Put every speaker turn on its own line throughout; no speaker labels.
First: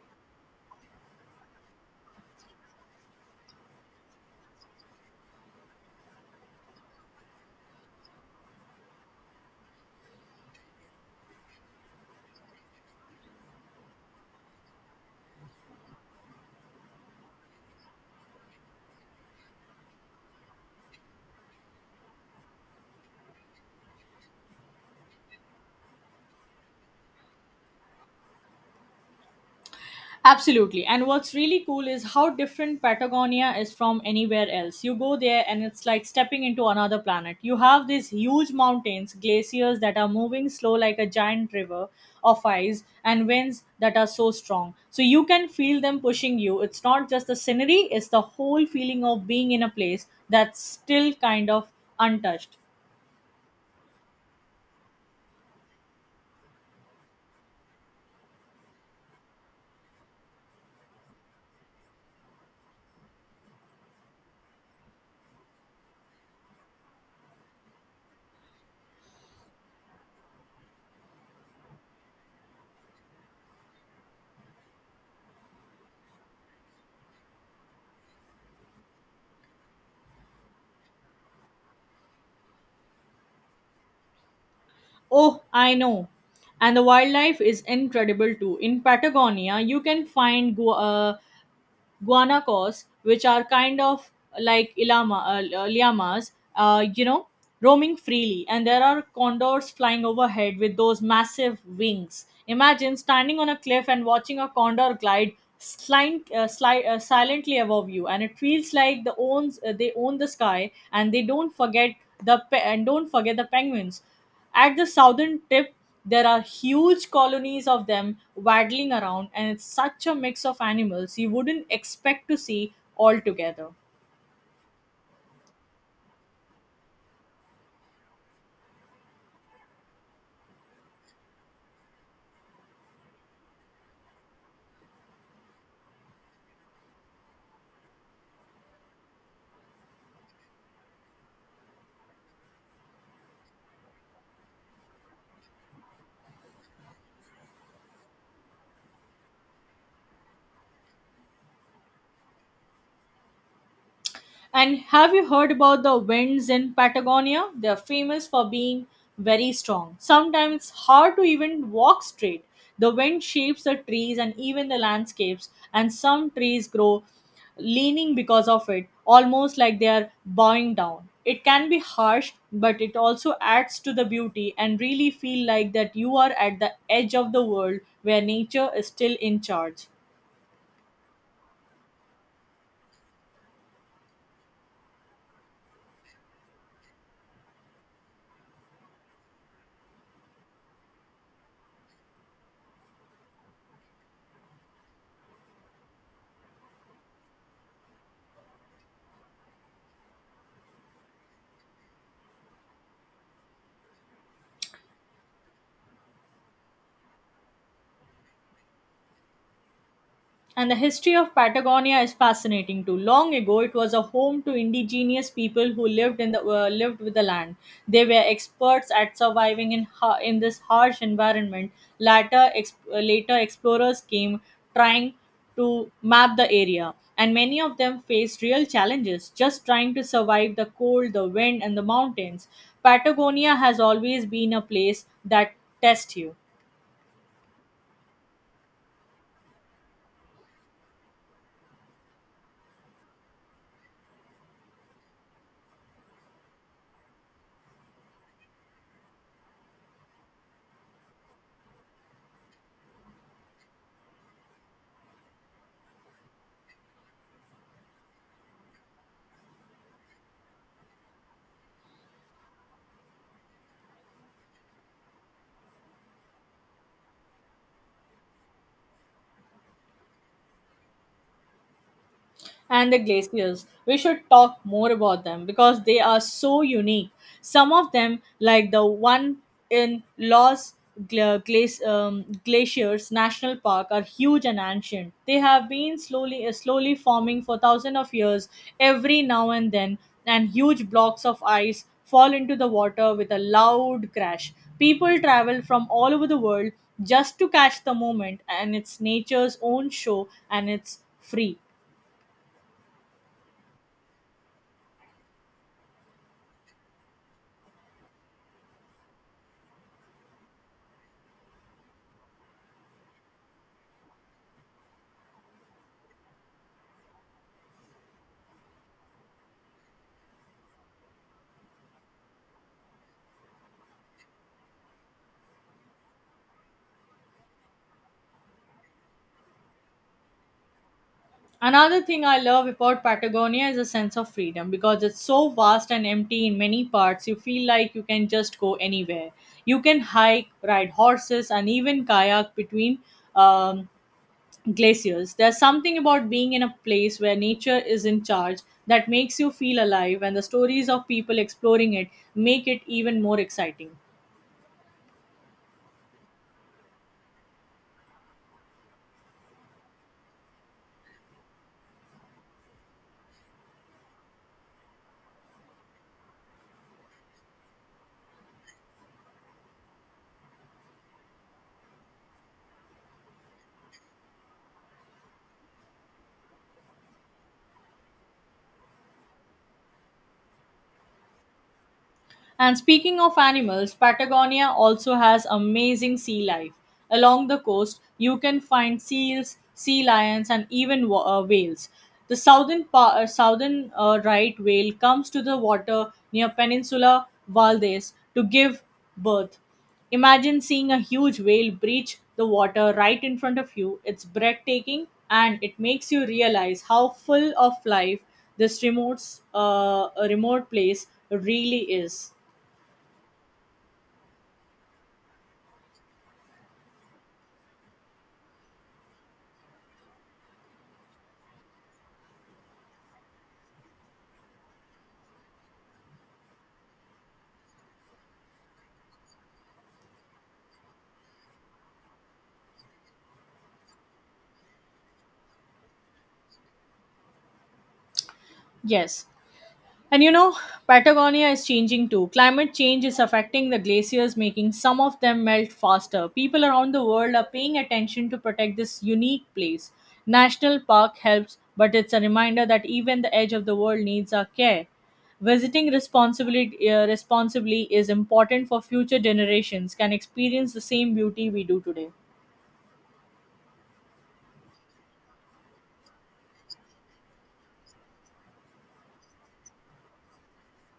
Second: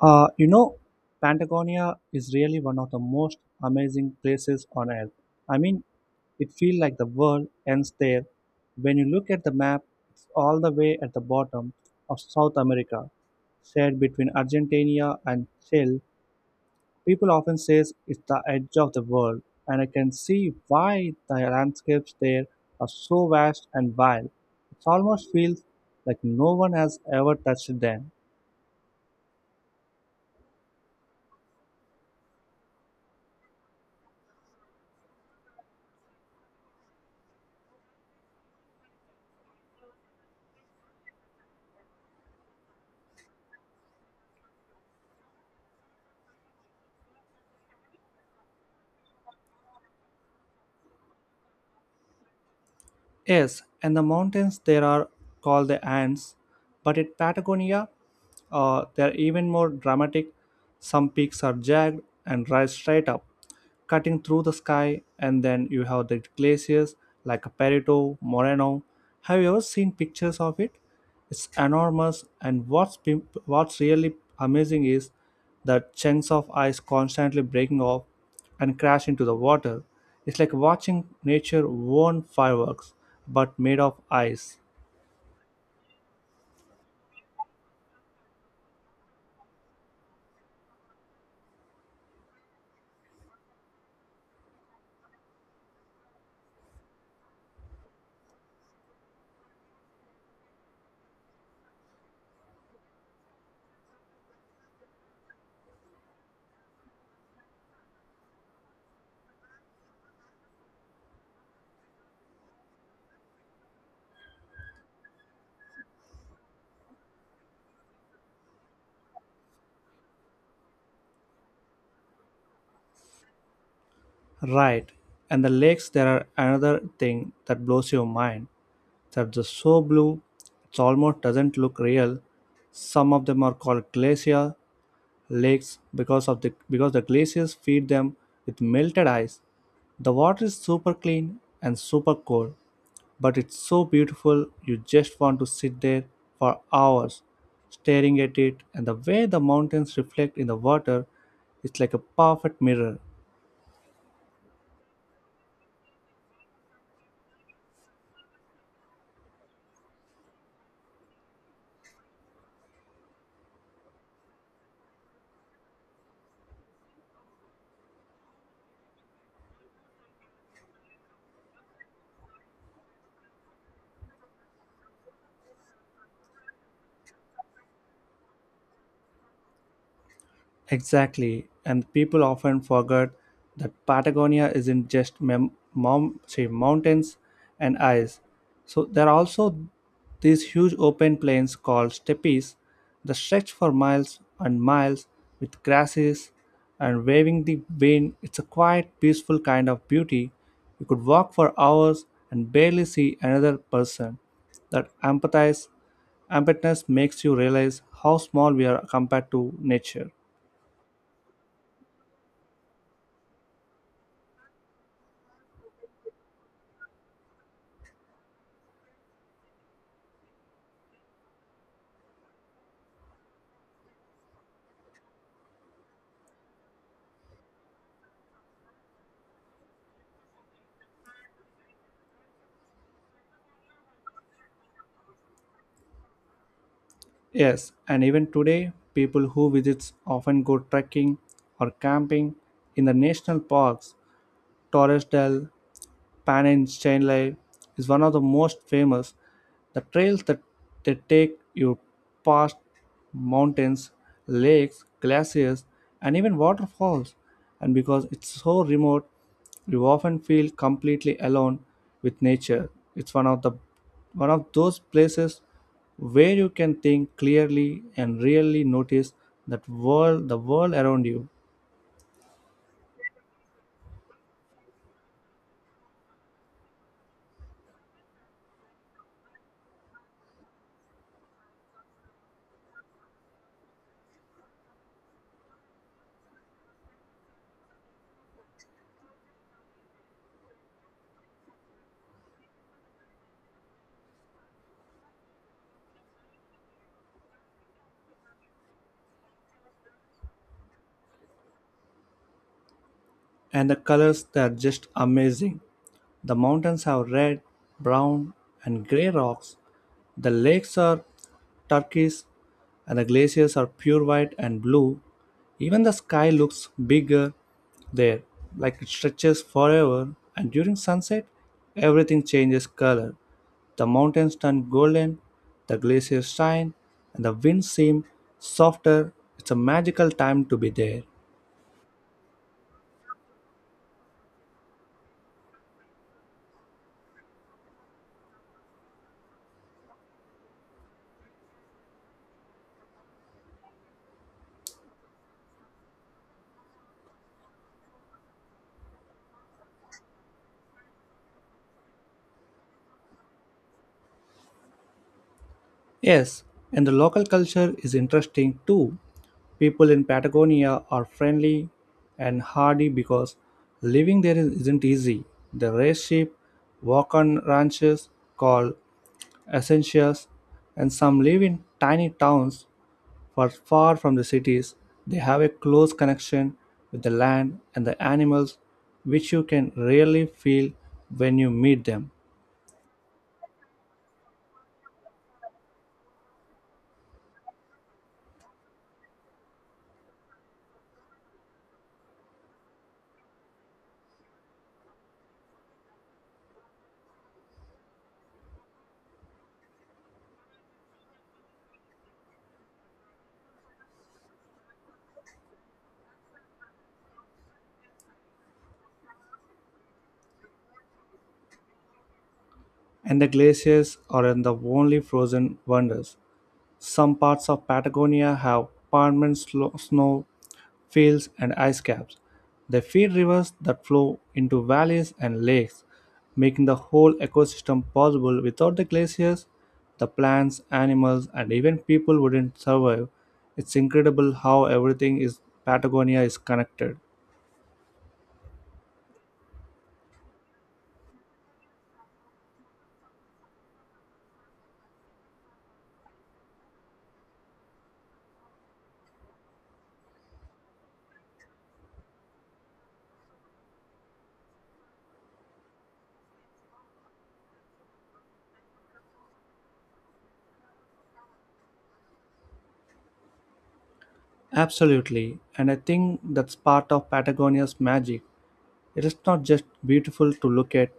Uh, you know, Patagonia is really one of the most amazing places on earth. I mean, it feels like the world ends there. When you look at the map, it's all the way at the bottom of South America, shared between Argentina and Chile. People often say it's the edge of the world, and I can see why the landscapes there are so vast and wild. It almost feels like no one has ever touched them.
Absolutely. And what's really cool is how different Patagonia is from anywhere else. You go there and it's like stepping into another planet. You have these huge mountains, glaciers that are moving slow like a giant river of ice, and winds that are so strong. So you can feel them pushing you. It's not just the scenery, it's the whole feeling of being in a place that's still kind of untouched.
Yes, and the mountains there are called the Andes, but in Patagonia, they're even more dramatic. Some peaks are jagged and rise straight up, cutting through the sky, and then you have the glaciers like Perito, Moreno. Have you ever seen pictures of it? It's enormous, and what's really amazing is the chunks of ice constantly breaking off and crash into the water. It's like watching nature own fireworks, but made of ice.
Oh, I know. And the wildlife is incredible too. In Patagonia, you can find guanacos, which are kind of like llamas, roaming freely. And there are condors flying overhead with those massive wings. Imagine standing on a cliff and watching a condor silently above you, and it feels like they own the sky, and they don't forget the pe- and don't forget the penguins at the southern tip. There are huge colonies of them waddling around, and it's such a mix of animals you wouldn't expect to see all together.
Right. And the lakes, there are another thing that blows your mind. They're just so blue, it almost doesn't look real. Some of them are called glacier lakes because the glaciers feed them with melted ice. The water is super clean and super cold, but it's so beautiful you just want to sit there for hours staring at it, and the way the mountains reflect in the water, it's like a perfect mirror.
And have you heard about the winds in Patagonia? They're famous for being very strong, sometimes hard to even walk straight. The wind shapes the trees and even the landscapes, and some trees grow leaning because of it, almost like they are bowing down. It can be harsh, but it also adds to the beauty and really feel like that you are at the edge of the world where nature is still in charge.
Exactly, and people often forget that Patagonia isn't just mountains and ice. So there are also these huge open plains called steppes that stretch for miles and miles with grasses and waving the wind. It's a quiet, peaceful kind of beauty. You could walk for hours and barely see another person. That empathize, emptiness makes you realize how small we are compared to nature.
And the history of Patagonia is fascinating too. Long ago, it was a home to indigenous people who lived with the land. They were experts at surviving in in this harsh environment. Later explorers came trying to map the area, and many of them faced real challenges just trying to survive the cold, the wind, and the mountains. Patagonia has always been a place that tests you.
Yes, and even today, people who visits often go trekking or camping in the national parks. Torres Del Pan Paninsula is one of the most famous. The trails that they take you past mountains, lakes, glaciers, and even waterfalls. And because it's so remote, you often feel completely alone with nature. It's one of those places where you can think clearly and really notice that world the world around you.
And the glaciers. We should talk more about them because they are so unique. Some of them, like the one in Glaciers National Park, are huge and ancient. They have been slowly forming for thousands of years every now and then, and huge blocks of ice fall into the water with a loud crash. People travel from all over the world just to catch the moment, and it's nature's own show, and it's free.
And the colors, they're just amazing. The mountains have red, brown, and gray rocks. The lakes are turquoise, and the glaciers are pure white and blue. Even the sky looks bigger there, like it stretches forever. And during sunset, everything changes color. The mountains turn golden, the glaciers shine, and the winds seem softer. It's a magical time to be there.
Another thing I love about Patagonia is a sense of freedom because it's so vast and empty in many parts. You feel like you can just go anywhere. You can hike, ride horses, and even kayak between um, glaciers. There's something about being in a place where nature is in charge that makes you feel alive, and the stories of people exploring it make it even more exciting.
Yes, and the local culture is interesting too. People in Patagonia are friendly and hardy because living there isn't easy. They raise sheep, walk on ranches called essentials, and some live in tiny towns for far from the cities. They have a close connection with the land and the animals, which you can rarely feel when you meet them.
And speaking of animals, Patagonia also has amazing sea life. Along the coast, you can find seals, sea lions, and even whales. The southern pa- southern right whale comes to the water near Peninsula Valdes to give birth. Imagine seeing a huge whale breach the water right in front of you. It's breathtaking and it makes you realize how full of life this remote place really is.
And the glaciers are in the only frozen wonders. Some parts of Patagonia have permanent snow fields and ice caps. They feed rivers that flow into valleys and lakes, making the whole ecosystem possible. Without the glaciers, the plants, animals, and even people wouldn't survive. It's incredible how everything is Patagonia is connected.
Yes. And you know, Patagonia is changing too. Climate change is affecting the glaciers, making some of them melt faster. People around the world are paying attention to protect this unique place. National Park helps, but it's a reminder that even the edge of the world needs our care. Visiting responsibly is important for future generations can experience the same beauty we do today.
Absolutely, and I think that's part of Patagonia's magic. It is not just beautiful to look at,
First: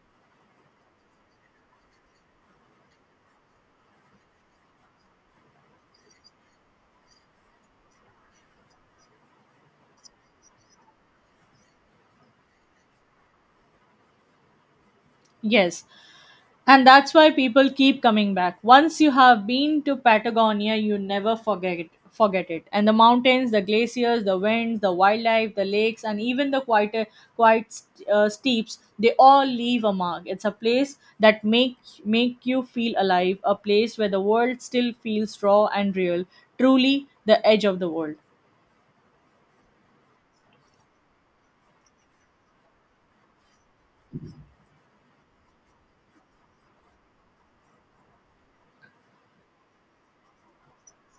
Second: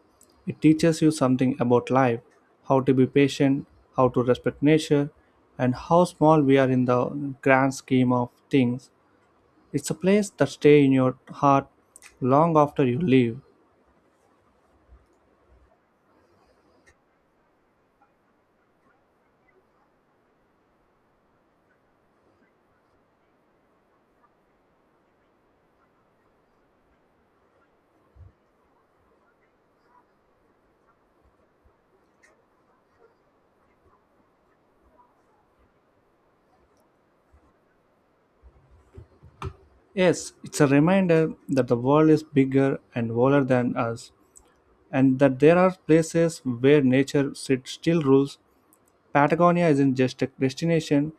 it teaches you something about life, how to be patient, how to respect nature, and how small we are in the grand scheme of things. It's a place that stays in your heart long after you leave.
Yes, and that's why people keep coming back. Once you have been to Patagonia, you never forget it. Forget it. And the mountains, the glaciers, the winds, the wildlife, the lakes, and even the quieter, quiet steeps, they all leave a mark. It's a place that make you feel alive, a place where the world still feels raw and real, truly the edge of the world.
Yes, it's a reminder that the world is bigger and older than us, and that there are places where still rules. Patagonia isn't just a destination,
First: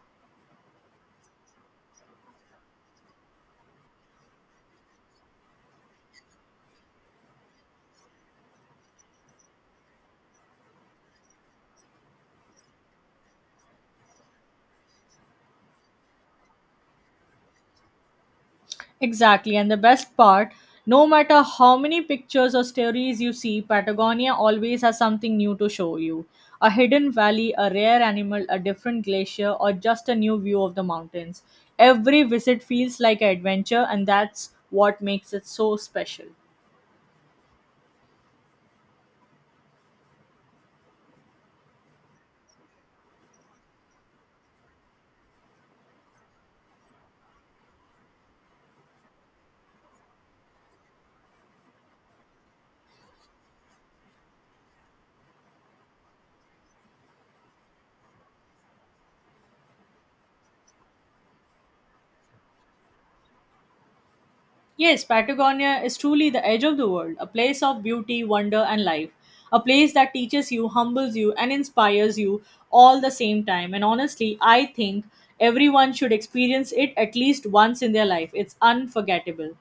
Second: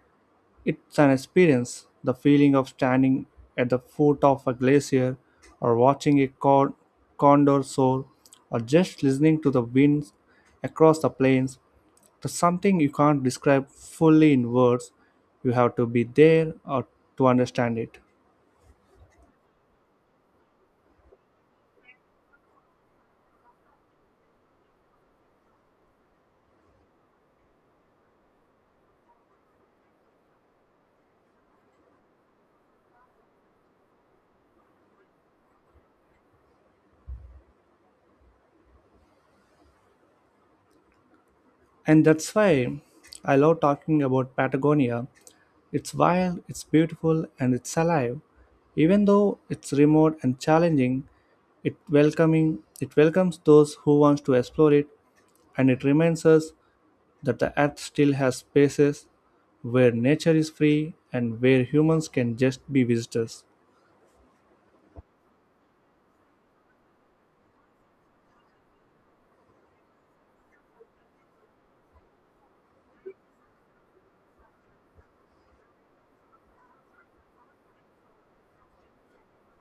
it's an experience. The feeling of standing at the foot of a glacier, or watching a condor soar, or just listening to the winds across the plains. There's something you can't describe fully in words. You have to be there or to understand it.
Exactly, and the best part, no matter how many pictures or stories you see, Patagonia always has something new to show you, a hidden valley, a rare animal, a different glacier, or just a new view of the mountains. Every visit feels like an adventure, and that's what makes it so special.
And that's why I love talking about Patagonia. It's wild, it's beautiful, and it's alive. Even though it's remote and challenging, it welcomes those who want to explore it, and it reminds us that the earth still has spaces where nature is free and where humans can just be visitors.
Yes, Patagonia is truly the edge of the world, a place of beauty, wonder, and life. A place that teaches you, humbles you, and inspires you all the same time. And honestly, I think everyone should experience it at least once in their life. It's unforgettable.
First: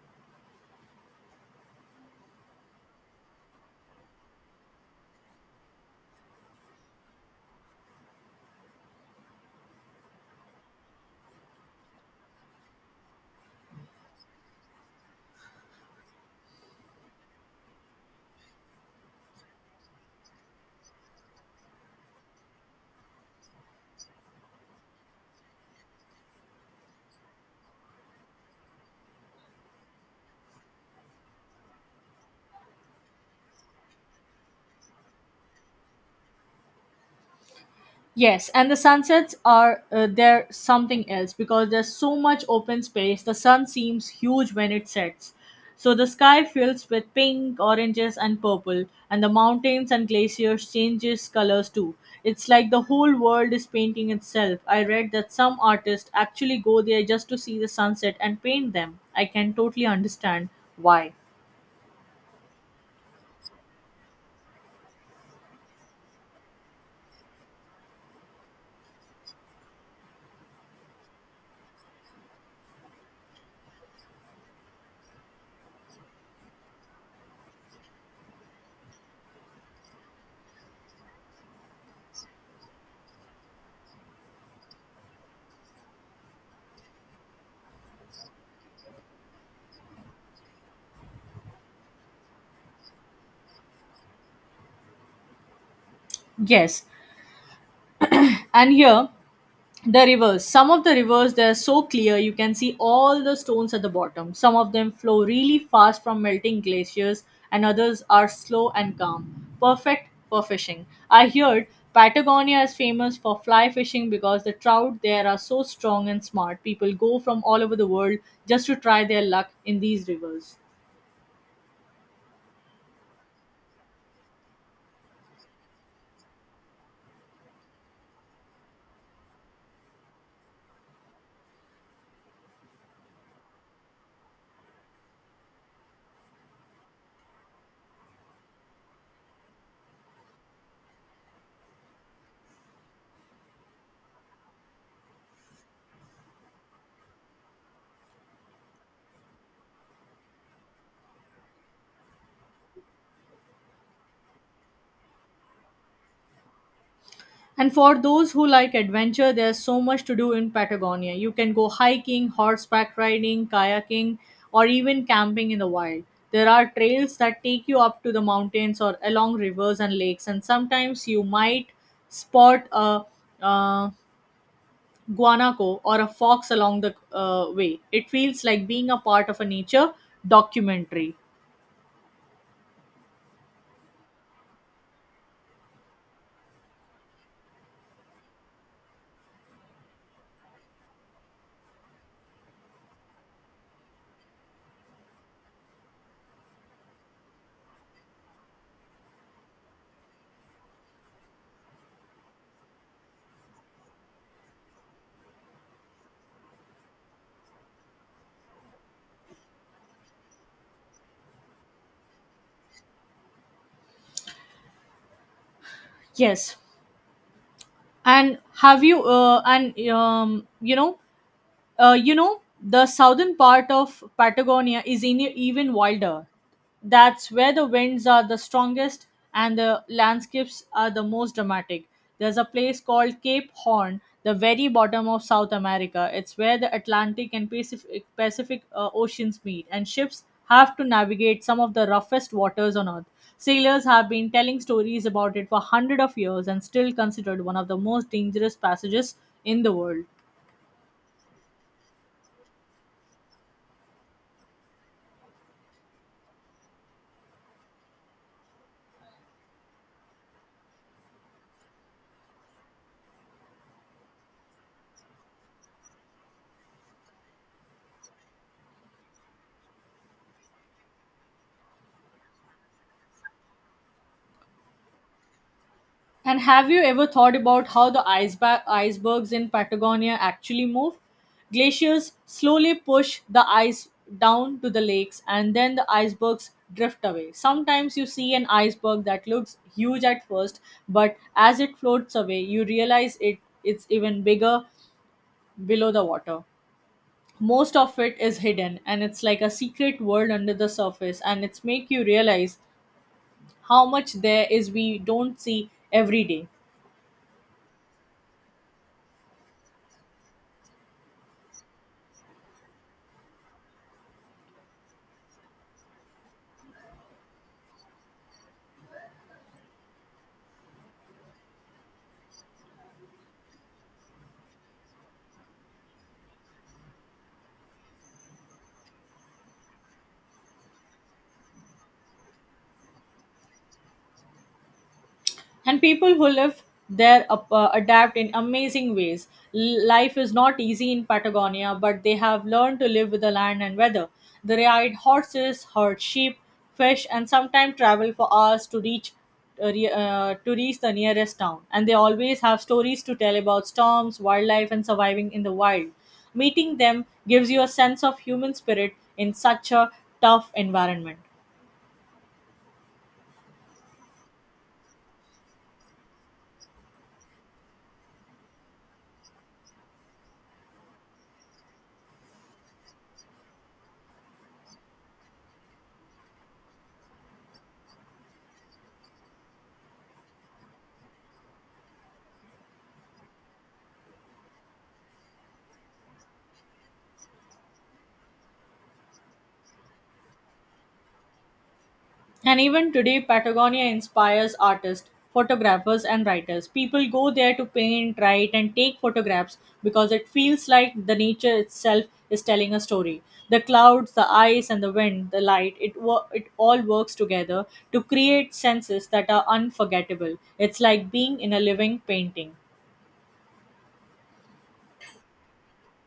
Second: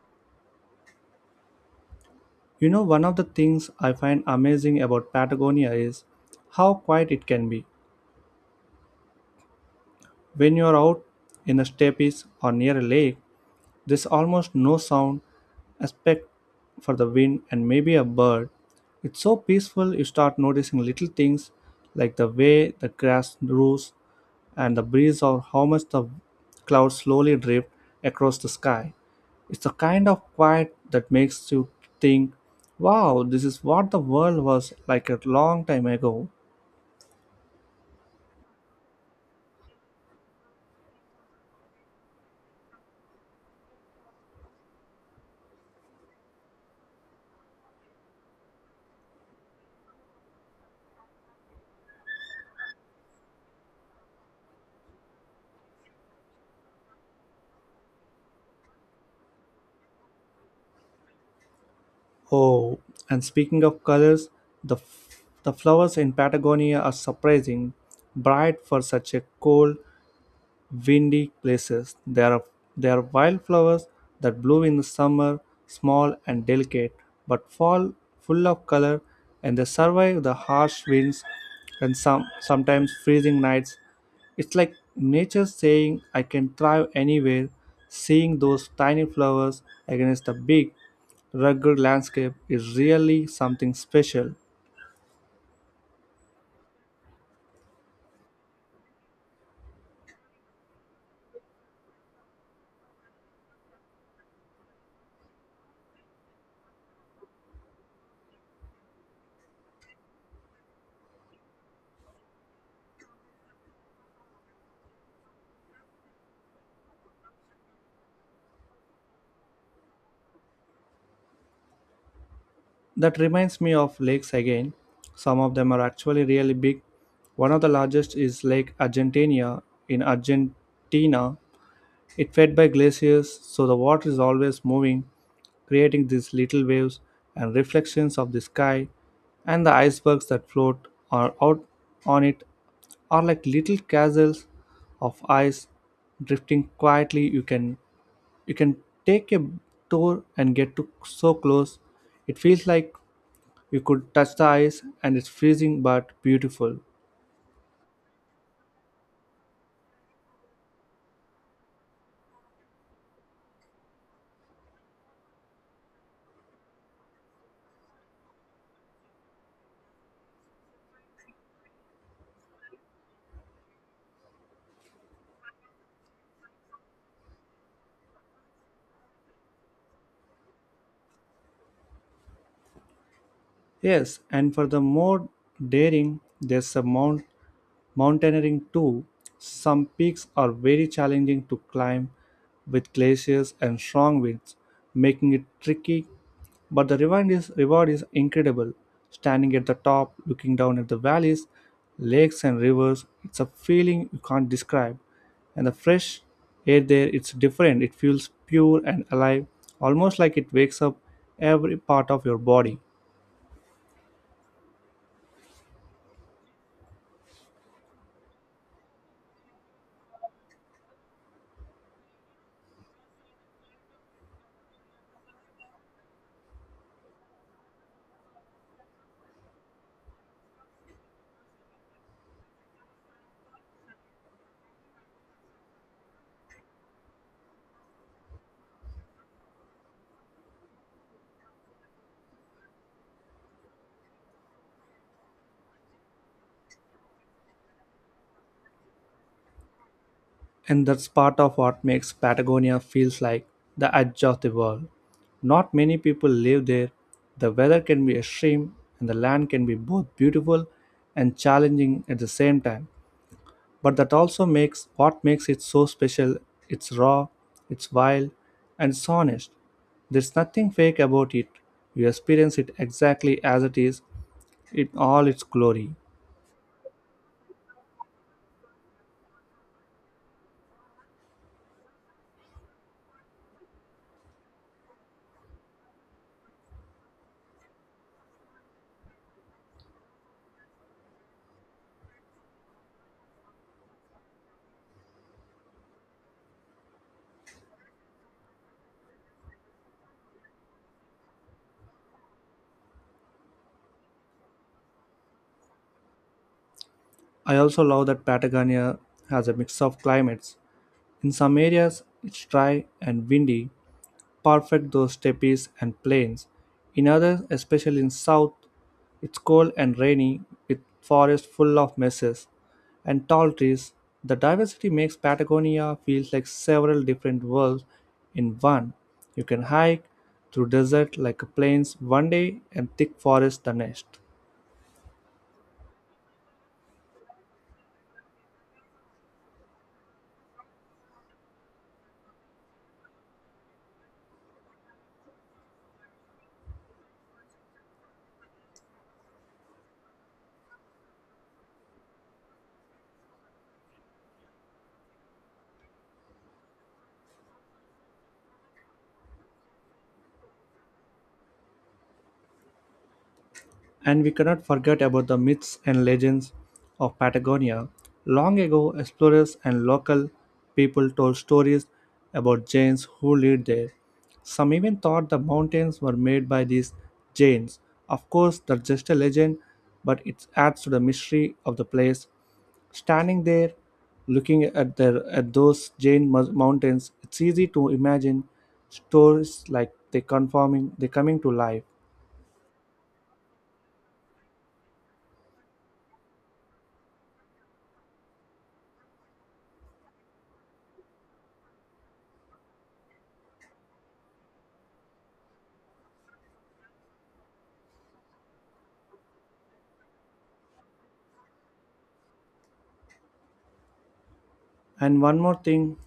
You know, one of the things I find amazing about Patagonia is how quiet it can be. When you are out in the steppes or near a lake, there's almost no sound, except for the wind and maybe a bird. It's so peaceful you start noticing little things like the way the grass grows and the breeze, or how much the clouds slowly drift across the sky. It's the kind of quiet that makes you think, wow, this is what the world was like a long time ago.
Yes, and the sunsets are they're something else because there's so much open space. The sun seems huge when it sets. So the sky fills with pink, oranges and purple, and the mountains and glaciers changes colors too. It's like the whole world is painting itself. I read that some artists actually go there just to see the sunset and paint them. I can totally understand why.
Oh, and speaking of colors, the flowers in Patagonia are surprising bright for such a cold windy places. There are wildflowers that bloom in the summer, small and delicate, but fall full of color, and they survive the harsh winds and sometimes freezing nights. It's like nature saying, I can thrive anywhere. Seeing those tiny flowers against the big, rugged landscape is really something special.
Yes, and here the rivers some of the rivers, they're so clear you can see all the stones at the bottom. Some of them flow really fast from melting glaciers, and others are slow and calm, perfect for fishing. I heard Patagonia is famous for fly fishing because the trout there are so strong and smart. People go from all over the world just to try their luck in these rivers.
That reminds me of lakes again. Some of them are actually really big. One of the largest is Lake Argentina in Argentina. It fed by glaciers, so the water is always moving, creating these little waves and reflections of the sky, and the icebergs that float are out on it are like little castles of ice drifting quietly. You can you can take a tour and get to so close, it feels like you could touch the ice, and it's freezing but beautiful.
And for those who like adventure, there's so much to do in Patagonia. You can go hiking, horseback riding, kayaking, or even camping in the wild. There are trails that take you up to the mountains or along rivers and lakes, and sometimes you might spot a uh, guanaco or a fox along the way. It feels like being a part of a nature documentary.
Yes, and for the more daring, there's a Mountaineering too. Some peaks are very challenging to climb with glaciers and strong winds, making it tricky. But reward is incredible. Standing at the top, looking down at the valleys, lakes, and rivers, it's a feeling you can't describe. And the fresh air there, it's different. It feels pure and alive, almost like it wakes up every part of your body.
Yes. And have you, and you know, The southern part of Patagonia is in, even wilder. That's where the winds are the strongest and the landscapes are the most dramatic. There's a place called Cape Horn, the very bottom of South America. It's where the Atlantic and Pacific oceans meet, and ships have to navigate some of the roughest waters on Earth. Sailors have been telling stories about it for hundreds of years and still considered one of the most dangerous passages in the world.
And that's part of what makes Patagonia feels like the edge of the world. Not many people live there. The weather can be extreme and the land can be both beautiful and challenging at the same time. But that also makes what makes it so special. It's raw, it's wild, and it's honest. There's nothing fake about it. You experience it exactly as it is in all its glory.
And have you ever thought about how the icebergs in Patagonia actually move? Glaciers slowly push the ice down to the lakes and then the icebergs drift away. Sometimes you see an iceberg that looks huge at first, but as it floats away, you realize it's even bigger below the water. Most of it is hidden and it's like a secret world under the surface, and it's make you realize how much there is we don't see every day.
I also love that Patagonia has a mix of climates. In some areas, it's dry and windy, perfect though steppes and plains. In others, especially in south, it's cold and rainy with forests full of messes and tall trees. The diversity makes Patagonia feel like several different worlds in one. You can hike through desert like plains one day and thick forest the next.
And people who live there adapt in amazing ways. Life is not easy in Patagonia, but they have learned to live with the land and weather. They ride horses, herd sheep, fish, and sometimes travel for hours to reach to reach the nearest town. And they always have stories to tell about storms, wildlife, and surviving in the wild. Meeting them gives you a sense of human spirit in such a tough environment.
And we cannot forget about the myths and legends of Patagonia. Long ago, explorers and local people told stories about giants who lived there. Some even thought the mountains were made by these giants. Of course, that's just a legend, but it adds to the mystery of the place. Standing there, looking at their at those mountains, it's easy to imagine stories like they coming to life.
And even today, Patagonia inspires artists, photographers, and writers. People go there to paint, write, and take photographs because it feels like the nature itself is telling a story. The clouds, the ice, and the wind, the light, it all works together to create senses that are unforgettable. It's like being in a living painting.
And one more thing,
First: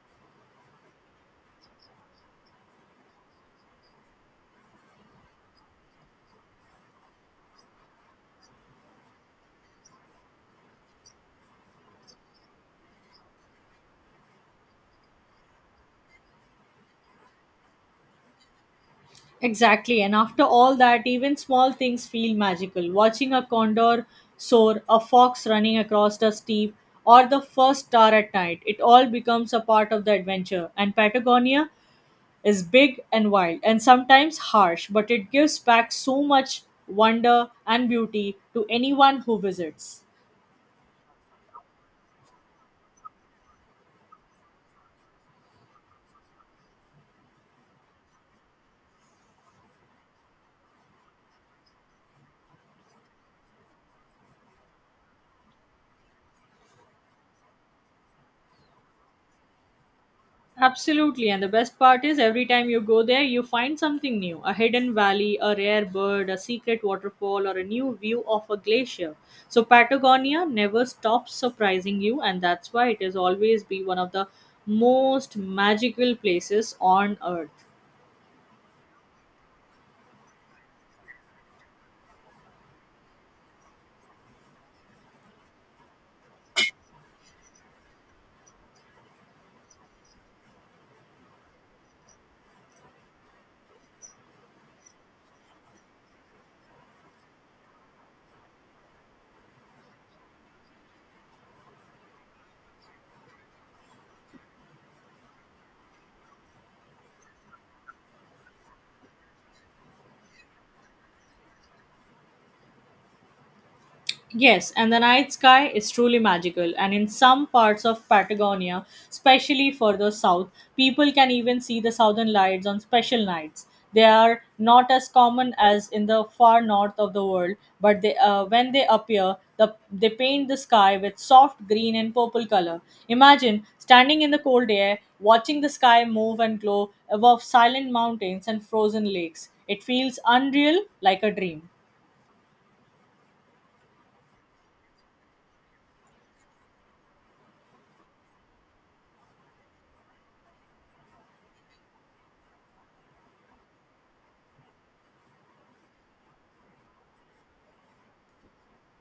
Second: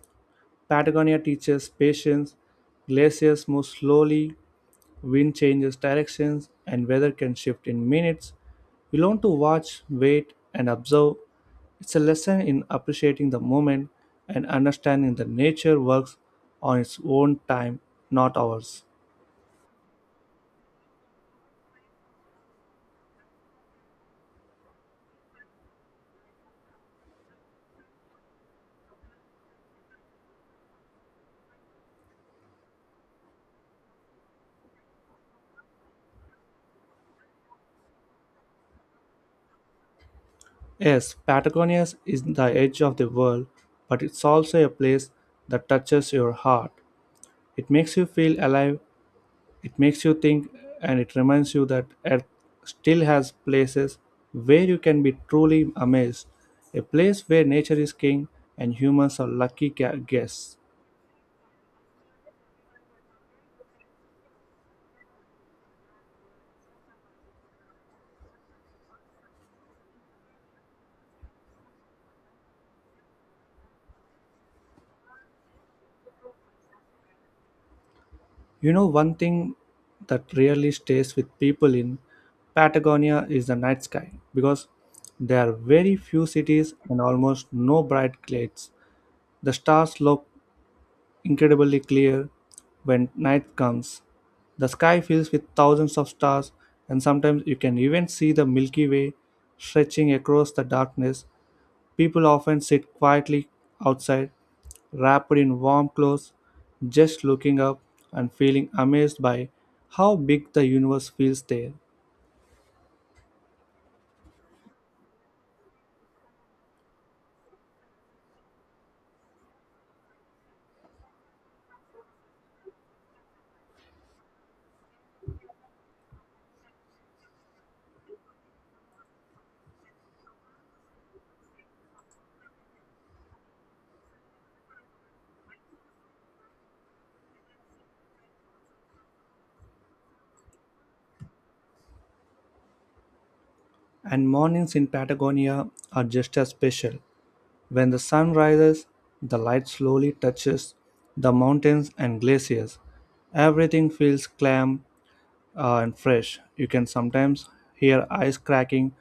Patagonia teaches patience. Glaciers move slowly, wind changes directions, and weather can shift in minutes. You learn to watch, wait, and observe. It's a lesson in appreciating the moment and understanding that nature works on its own time, not ours.
Exactly. And after all that, even small things feel magical. Watching a condor soar, a fox running across the steep, or the first star at night, it all becomes a part of the adventure. And Patagonia is big and wild and sometimes harsh, but it gives back so much wonder and beauty to anyone who visits.
Yes, Patagonia is the edge of the world, but it's also a place that touches your heart. It makes you feel alive. It makes you think, and it reminds you that Earth still has places where you can be truly amazed. A place where nature is king and humans are lucky guests.
Absolutely, and the best part is every time you go there, you find something new, a hidden valley, a rare bird, a secret waterfall, or a new view of a glacier. So, Patagonia never stops surprising you, and that's why it has always been one of the most magical places on earth.
You know, one thing that really stays with people in Patagonia is the night sky, because there are very few cities and almost no bright lights. The stars look incredibly clear when night comes. The sky fills with thousands of stars, and sometimes you can even see the Milky Way stretching across the darkness. People often sit quietly outside, wrapped in warm clothes, just looking up and feeling amazed by how big the universe feels there.
Yes, and the night sky is truly magical. And in some parts of Patagonia, especially further south, people can even see the southern lights on special nights. They are not as common as in the far north of the world, but when they appear, they paint the sky with soft green and purple color. Imagine standing in the cold air, watching the sky move and glow above silent mountains and frozen lakes. It feels unreal, like a dream.
And mornings in Patagonia are just as special. When the sun rises, the light slowly touches the mountains and glaciers. Everything feels calm and fresh. You can sometimes hear ice cracking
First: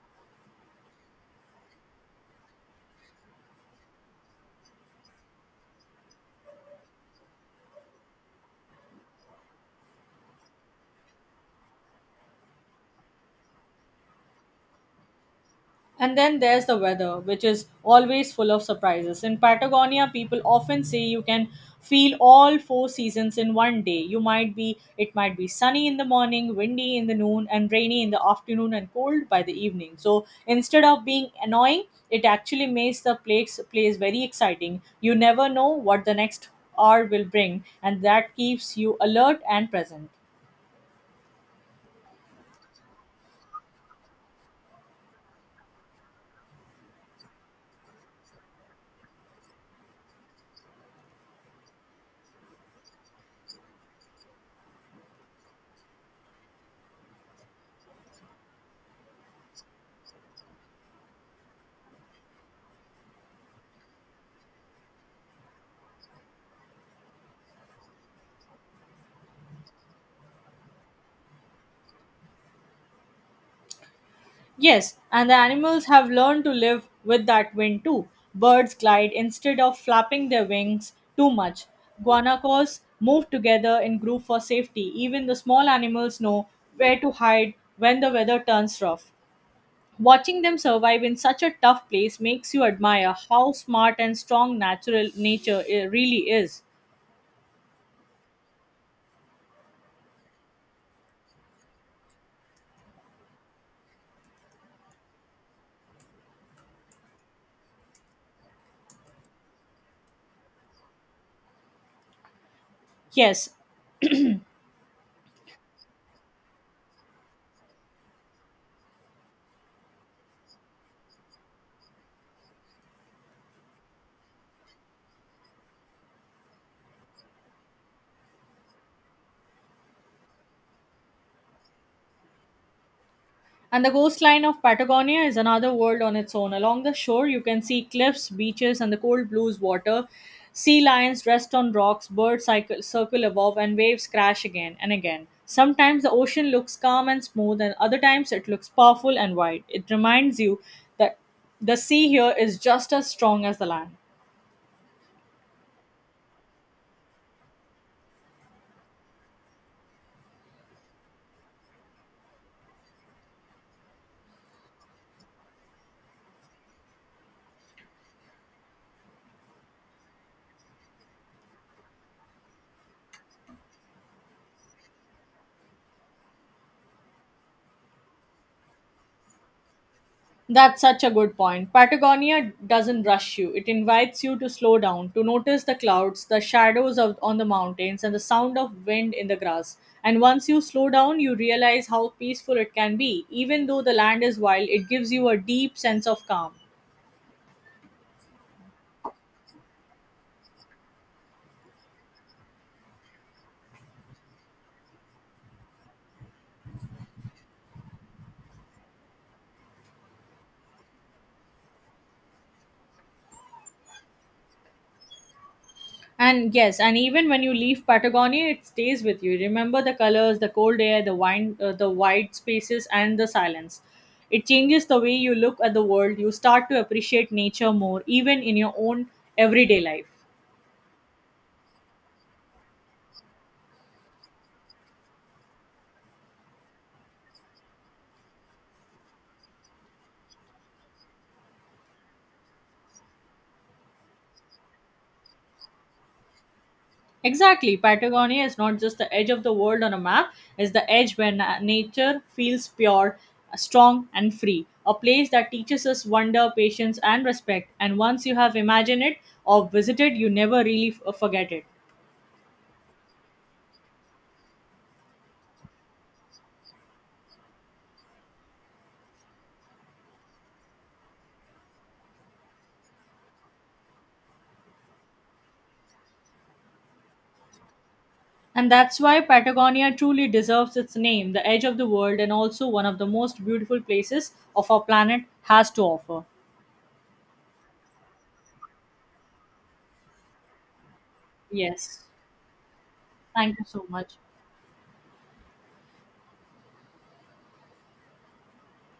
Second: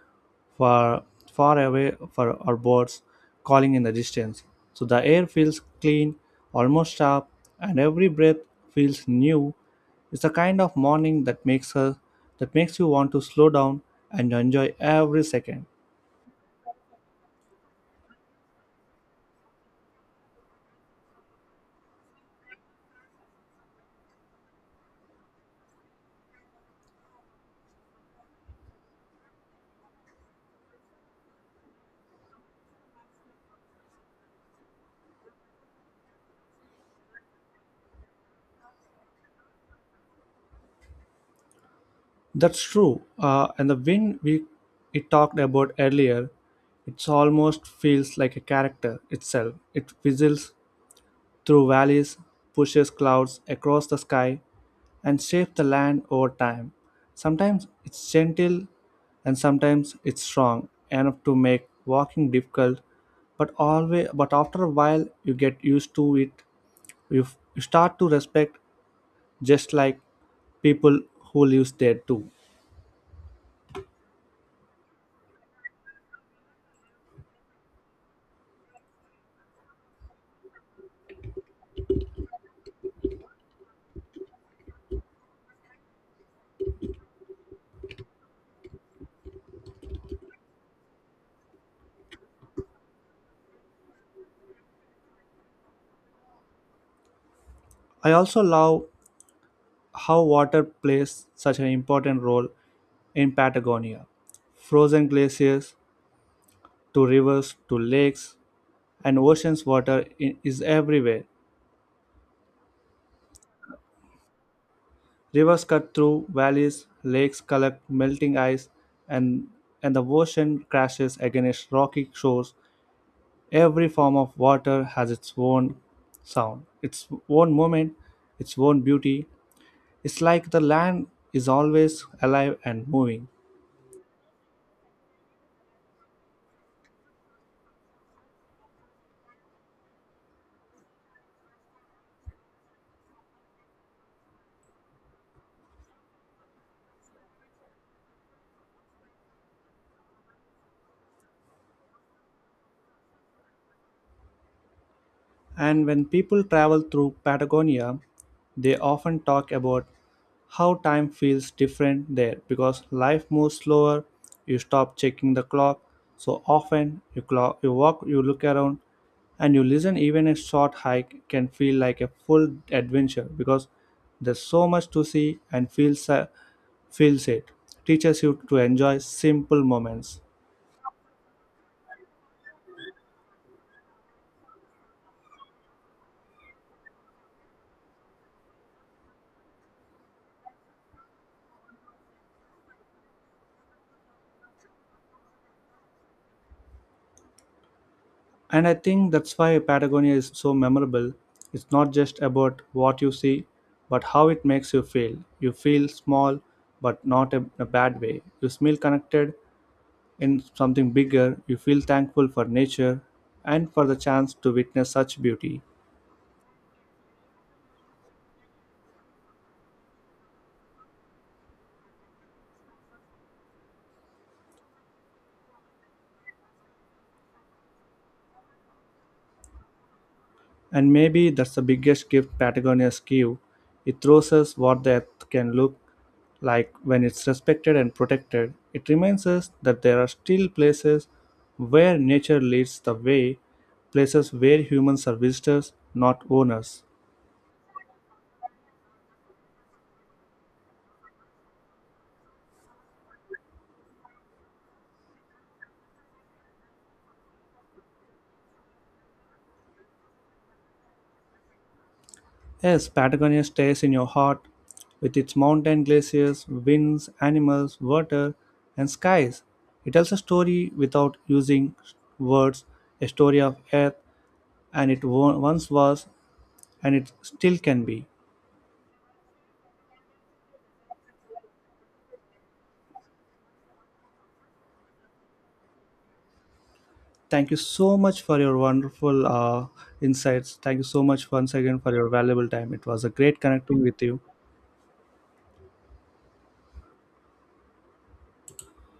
far, far away for our birds calling in the distance. So the air feels clean, almost sharp, and every breath feels new. It's the kind of morning that makes you want to slow down and enjoy every second.
And then there's the weather, which is always full of surprises. In Patagonia, people often say you can feel all four seasons in one day. You might be It might be sunny in the morning, windy in the noon, and rainy in the afternoon and cold by the evening. So instead of being annoying, it actually makes the place place very exciting. You never know what the next hour will bring, and that keeps you alert and present.
That's true. And the win we it talked about earlier, it's almost feels like a character itself. It whistles through valleys, pushes clouds across the sky, and shapes the land over time. Sometimes it's gentle, and sometimes it's strong enough to make walking difficult. But after a while, you get used to it. You, you start to respect just like people who lives there too.
Yes, and the animals have learned to live with that wind too. Birds glide instead of flapping their wings too much. Guanacos move together in group for safety. Even the small animals know where to hide when the weather turns rough. Watching them survive in such a tough place makes you admire how smart and strong natural nature really is.
I also love how water plays such an important role in Patagonia. Frozen glaciers to rivers to lakes and oceans water is everywhere.
Yes,
Rivers cut through valleys, lakes collect melting ice, and and the ocean crashes against rocky shores. Every form of water has its own sound, its own moment, its own beauty. It's like the land is always alive and moving.
and the coastline of Patagonia is another world on its own. Along the shore, you can see cliffs, beaches, and the cold blues water. Sea lions rest on rocks, birds circle above, and waves crash again and again. Sometimes the ocean looks calm and smooth, and other times it looks powerful and wide. It reminds you that the sea here is just as strong as the land.
And when people travel through Patagonia, they often talk about how time feels different there because life moves slower, you stop checking the clock so often. You, you walk, you look around, and you listen. Even a short hike can feel like a full adventure because there's so much to see and feels it. Teaches you to enjoy simple moments.
That's such a good point. Patagonia doesn't rush you. It invites you to slow down, to notice the clouds, the shadows of, on the mountains, and the sound of wind in the grass. And once you slow down, you realize how peaceful it can be. Even though the land is wild, it gives you a deep sense of calm.
And I think that's why Patagonia is so memorable. It's not just about what you see, but how it makes you feel. You feel small, but not a- in a bad way. You feel connected in something bigger. You feel thankful for nature and for the chance to witness such beauty.
And yes, and even when you leave Patagonia, it stays with you. Remember the colors, the cold air, the wide spaces, and the silence. It changes the way you look at the world. You start to appreciate nature more, even in your own everyday life.
And maybe that's the biggest gift Patagonia's give. It shows us what the earth can look like when it's respected and protected. It reminds us that there are still places where nature leads the way, places where humans are visitors, not owners.
Exactly, Patagonia is not just the edge of the world on a map; it's the edge where nature feels pure, strong, and free. A place that teaches us wonder, patience, and respect. And once you have imagined it or visited, you never really forget it.
Yes, Patagonia stays in your heart with its mountain glaciers, winds, animals, water, and skies. It tells a story without using words, a story of earth, and once was, and it still can be.
And that's why Patagonia truly deserves its name, the edge of the world, and also one of the most beautiful places of our planet has to offer.
Thank you so much for your wonderful insights. Thank you so much once again for
Yes.
your valuable time. It was a great
Thank you
connecting
so
with
much.
you.